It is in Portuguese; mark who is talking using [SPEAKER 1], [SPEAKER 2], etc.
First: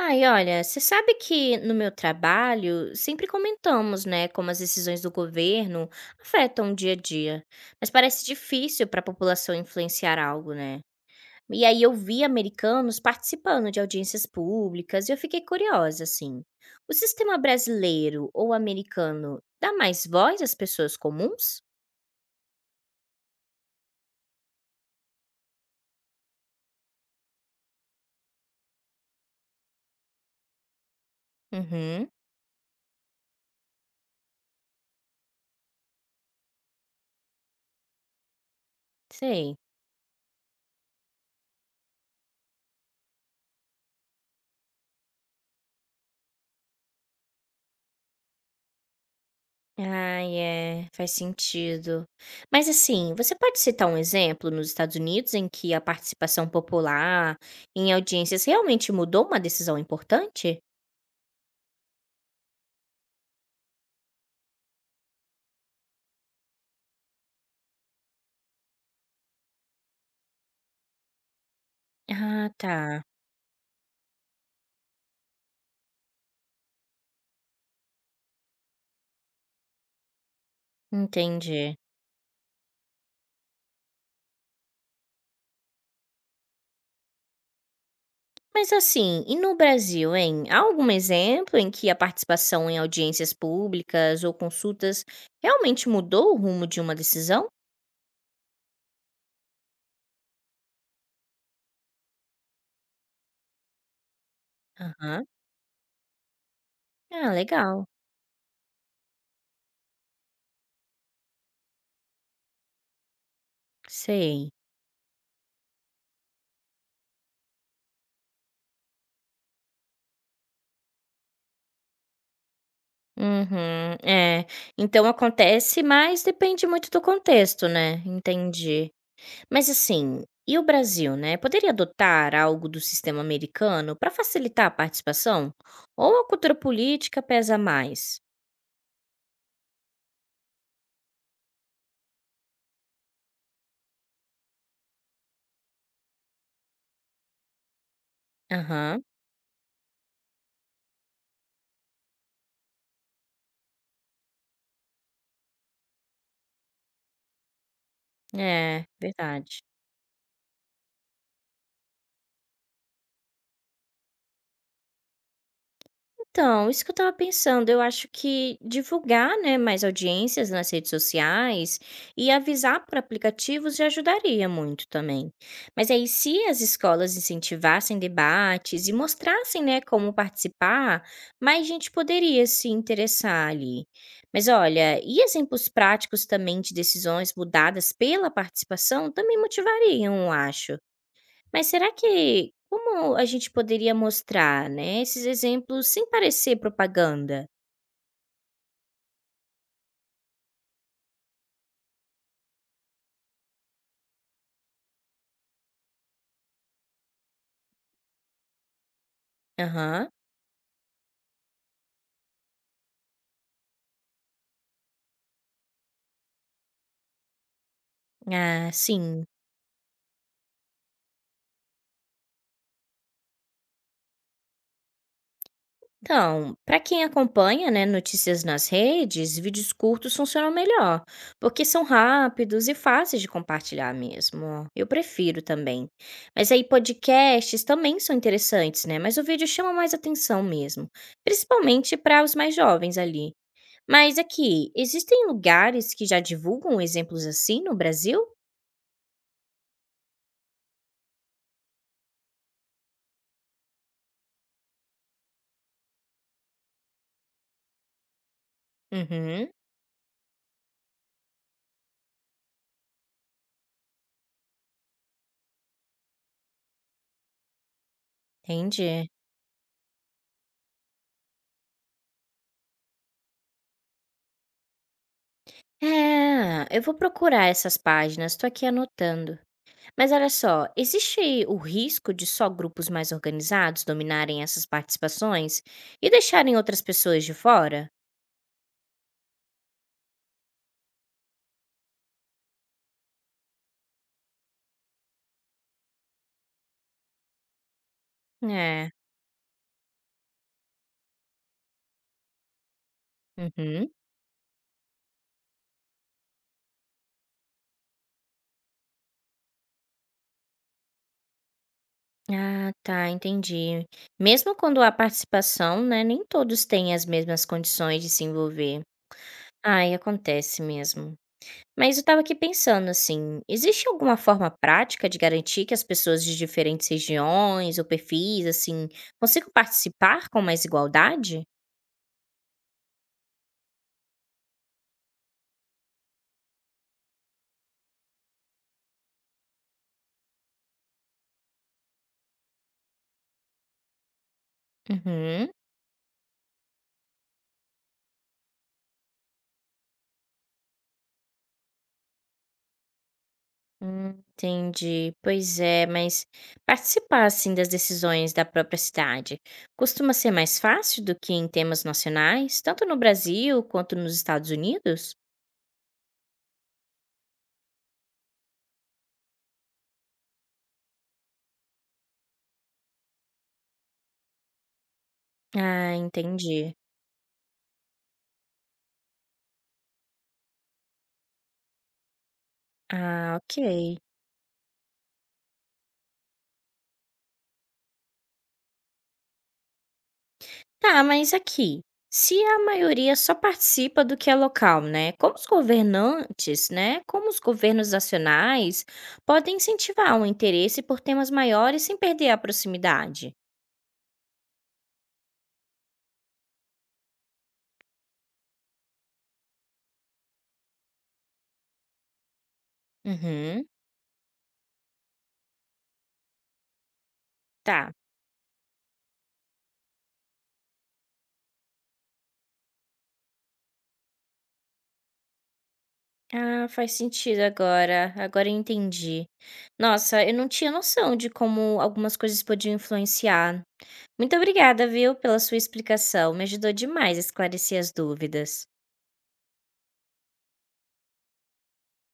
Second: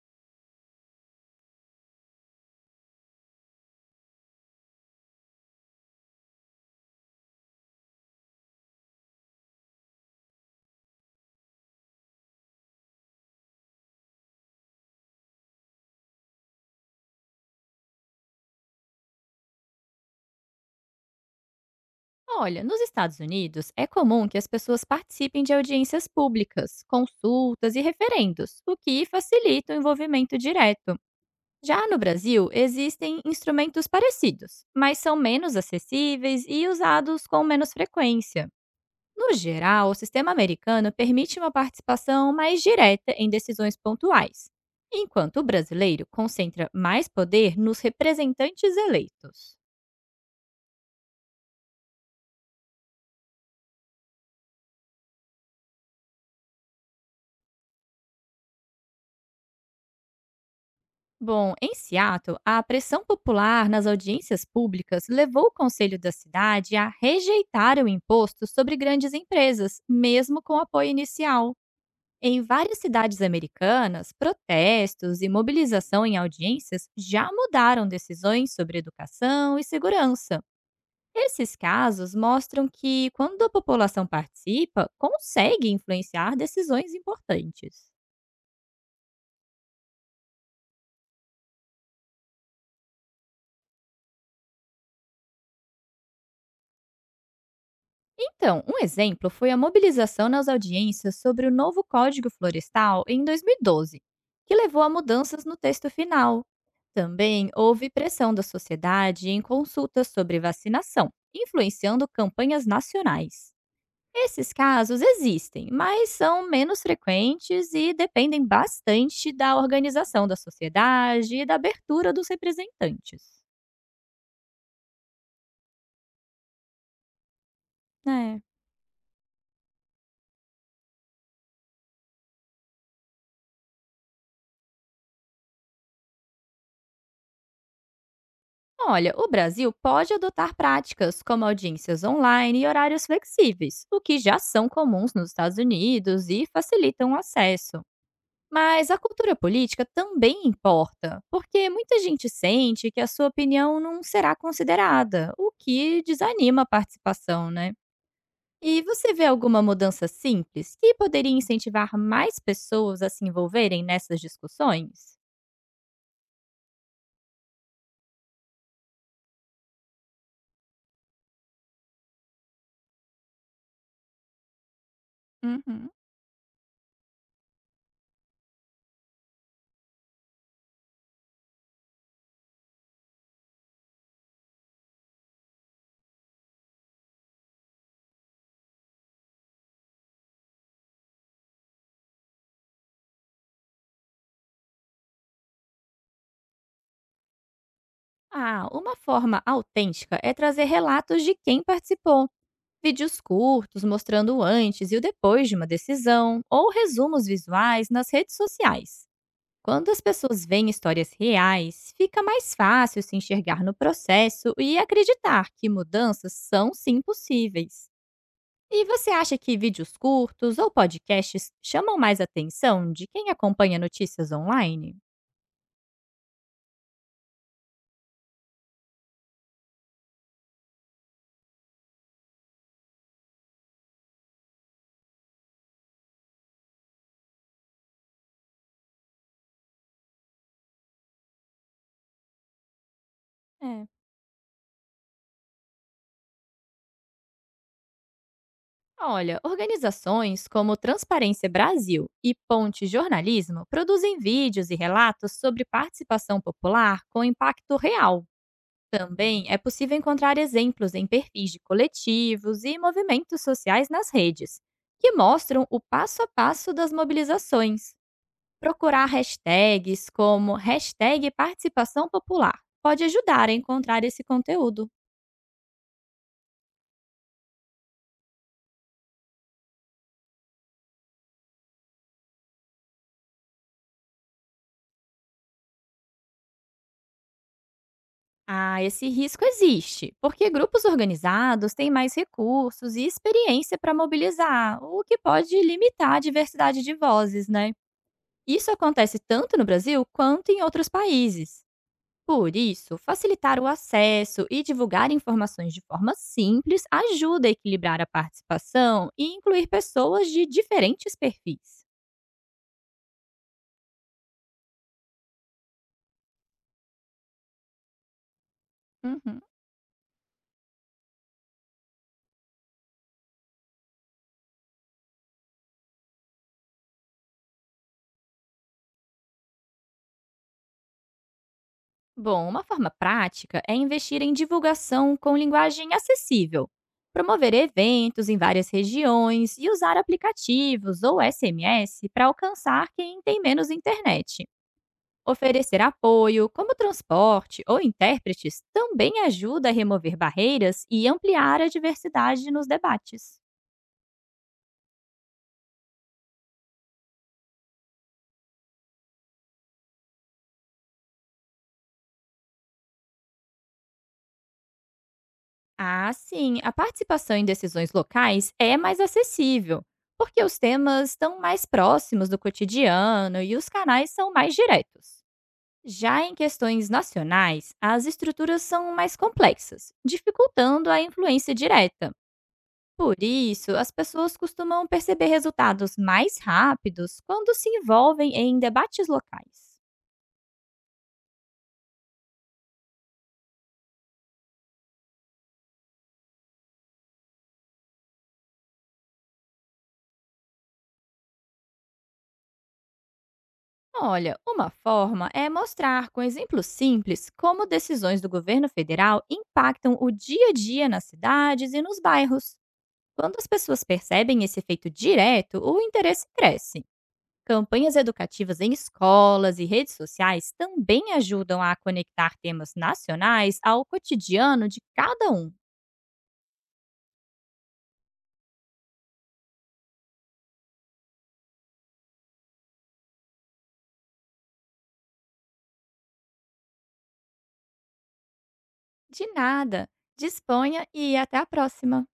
[SPEAKER 1] Ai, olha, você sabe que no meu trabalho sempre comentamos, né, como as decisões do governo afetam o dia a dia, mas parece difícil para a população influenciar algo, né? E aí eu vi americanos participando de audiências públicas e eu fiquei curiosa, assim. O sistema brasileiro ou americano dá mais voz às pessoas comuns?
[SPEAKER 2] Olha, nos Estados Unidos é comum que as pessoas participem de audiências públicas, consultas e referendos, o que facilita o envolvimento direto. Já no
[SPEAKER 1] Uhum,
[SPEAKER 2] Brasil, existem instrumentos parecidos, mas são menos acessíveis e usados com menos frequência. No
[SPEAKER 1] sei.
[SPEAKER 2] geral, o sistema americano permite uma participação mais direta em decisões pontuais, enquanto o brasileiro concentra mais poder nos representantes eleitos.
[SPEAKER 1] Ai, é, faz sentido. Mas assim, você pode citar um exemplo nos Estados Unidos em que a participação popular em audiências realmente mudou uma decisão importante?
[SPEAKER 2] Bom, em Seattle, a pressão popular nas audiências públicas levou o conselho da cidade a rejeitar o imposto sobre grandes empresas, mesmo com apoio inicial. Em
[SPEAKER 1] Ah,
[SPEAKER 2] várias
[SPEAKER 1] tá.
[SPEAKER 2] cidades americanas, protestos e mobilização em audiências já mudaram decisões sobre educação e segurança. Esses
[SPEAKER 1] Entendi.
[SPEAKER 2] casos mostram que, quando a população participa, consegue influenciar decisões importantes.
[SPEAKER 1] Mas assim, e no Brasil, hein? Há algum exemplo em que a participação em audiências públicas ou consultas realmente mudou o rumo de uma decisão?
[SPEAKER 2] Então, um exemplo foi a mobilização nas audiências sobre o novo Código Florestal em 2012, que levou a
[SPEAKER 1] Aham.
[SPEAKER 2] mudanças no texto final.
[SPEAKER 1] Ah,
[SPEAKER 2] Também
[SPEAKER 1] legal.
[SPEAKER 2] houve pressão da sociedade em consultas sobre vacinação, influenciando campanhas nacionais. Esses
[SPEAKER 1] Sei.
[SPEAKER 2] casos existem, mas são menos frequentes e dependem bastante da organização da sociedade e da abertura dos representantes.
[SPEAKER 1] Uhum, é. Então acontece, mas depende muito do contexto, né,
[SPEAKER 2] É.
[SPEAKER 1] entendi. Mas assim, e o Brasil, né, poderia adotar algo do sistema americano para facilitar a participação? Ou a cultura política pesa mais?
[SPEAKER 2] Olha, o Brasil pode adotar práticas como audiências online e horários flexíveis, o que já são comuns nos Estados Unidos e facilitam o acesso. Mas a
[SPEAKER 1] Aham,
[SPEAKER 2] cultura política também importa, porque muita gente sente que a sua opinião não será considerada, o que desanima a participação, né? E
[SPEAKER 1] é,
[SPEAKER 2] você vê alguma
[SPEAKER 1] verdade.
[SPEAKER 2] mudança simples que poderia incentivar mais pessoas a se envolverem nessas discussões?
[SPEAKER 1] Então, isso que eu estava pensando, eu acho que divulgar, né, mais audiências nas redes sociais e avisar para aplicativos já ajudaria muito também. Mas
[SPEAKER 2] Uhum.
[SPEAKER 1] aí, se as escolas incentivassem debates e mostrassem, né, como participar, mais gente poderia se interessar ali. Mas olha, e exemplos práticos também de decisões mudadas pela participação também motivariam, eu acho. Mas será que como a gente poderia mostrar, né, esses exemplos sem parecer propaganda?
[SPEAKER 2] Ah, uma forma autêntica é trazer relatos de quem participou, vídeos curtos mostrando o antes e o depois de uma decisão, ou resumos visuais nas redes sociais. Quando as
[SPEAKER 1] Aham.
[SPEAKER 2] pessoas veem histórias reais, fica mais fácil se enxergar no processo e acreditar que mudanças são sim possíveis.
[SPEAKER 1] Ah,
[SPEAKER 2] E você
[SPEAKER 1] sim.
[SPEAKER 2] acha que vídeos curtos ou podcasts chamam mais atenção de quem acompanha notícias online?
[SPEAKER 1] Então, para quem acompanha, né, notícias nas redes, vídeos curtos funcionam melhor, porque são rápidos e fáceis de compartilhar mesmo. Ó. Eu prefiro também. Mas aí podcasts também são interessantes, né? Mas o vídeo chama mais atenção mesmo, principalmente para os mais jovens ali.
[SPEAKER 2] É.
[SPEAKER 1] Mas aqui, existem lugares que já divulgam exemplos assim no Brasil?
[SPEAKER 2] Olha, organizações como Transparência Brasil e Ponte Jornalismo produzem vídeos e relatos sobre participação popular com impacto real. Também
[SPEAKER 1] Uhum,
[SPEAKER 2] é possível encontrar exemplos em perfis de coletivos e movimentos sociais nas redes, que mostram o passo a passo das mobilizações. Procurar
[SPEAKER 1] entendi.
[SPEAKER 2] hashtags como hashtag participação popular pode ajudar a encontrar esse conteúdo.
[SPEAKER 1] É, eu vou procurar essas páginas, tô aqui anotando. Mas olha só, existe o risco de só grupos mais organizados dominarem essas participações e deixarem outras pessoas de fora?
[SPEAKER 2] Ah, esse risco existe, porque grupos organizados têm mais recursos e experiência para mobilizar, o que pode limitar a diversidade de vozes, né? Isso
[SPEAKER 1] É.
[SPEAKER 2] acontece tanto no Brasil quanto em outros países. Por isso, facilitar o
[SPEAKER 1] Uhum.
[SPEAKER 2] acesso e divulgar informações de forma simples ajuda a equilibrar a participação e incluir pessoas de diferentes perfis.
[SPEAKER 1] Ah, tá, entendi. Mesmo quando há participação, né, nem todos têm as mesmas condições de se envolver.
[SPEAKER 2] Uhum.
[SPEAKER 1] Ai, acontece mesmo. Mas eu estava aqui pensando assim, existe alguma forma prática de garantir que as pessoas de diferentes regiões ou perfis, assim, consigam participar com mais igualdade?
[SPEAKER 2] Bom, uma forma prática é investir em divulgação com linguagem acessível, promover eventos em várias regiões e usar aplicativos ou SMS para alcançar quem tem menos internet.
[SPEAKER 1] Uhum.
[SPEAKER 2] Oferecer apoio, como transporte ou intérpretes, também ajuda a remover barreiras e ampliar a diversidade nos debates.
[SPEAKER 1] Entendi. Pois é, mas participar assim das decisões da própria cidade costuma ser mais fácil do que em temas nacionais, tanto no Brasil quanto nos Estados Unidos?
[SPEAKER 2] Ah, sim. A participação em decisões locais é mais acessível, porque os temas estão mais próximos do cotidiano e os canais são mais diretos.
[SPEAKER 1] Ah,
[SPEAKER 2] Já em
[SPEAKER 1] entendi.
[SPEAKER 2] questões nacionais, as estruturas são mais complexas, dificultando a influência direta. Por
[SPEAKER 1] Ah,
[SPEAKER 2] isso, as
[SPEAKER 1] ok.
[SPEAKER 2] pessoas costumam perceber resultados mais rápidos quando se envolvem em debates locais.
[SPEAKER 1] Tá, mas aqui, se a maioria só participa do que é local, né? Como os governantes, né? Como os governos nacionais podem incentivar o interesse por temas maiores sem perder a proximidade?
[SPEAKER 2] Olha, uma forma é mostrar com exemplos simples como decisões do governo federal impactam o dia a dia nas cidades e nos bairros. Quando as
[SPEAKER 1] Uhum,
[SPEAKER 2] pessoas percebem esse efeito direto, o interesse cresce.
[SPEAKER 1] tá.
[SPEAKER 2] Campanhas educativas em escolas e redes sociais também ajudam a conectar temas nacionais ao cotidiano de cada um.
[SPEAKER 1] Ah, faz sentido agora. Agora eu entendi. Nossa, eu não tinha noção de como algumas coisas podiam influenciar. Muito obrigada, viu, pela sua explicação. Me ajudou demais a esclarecer as dúvidas.
[SPEAKER 2] De nada. Disponha e até a próxima.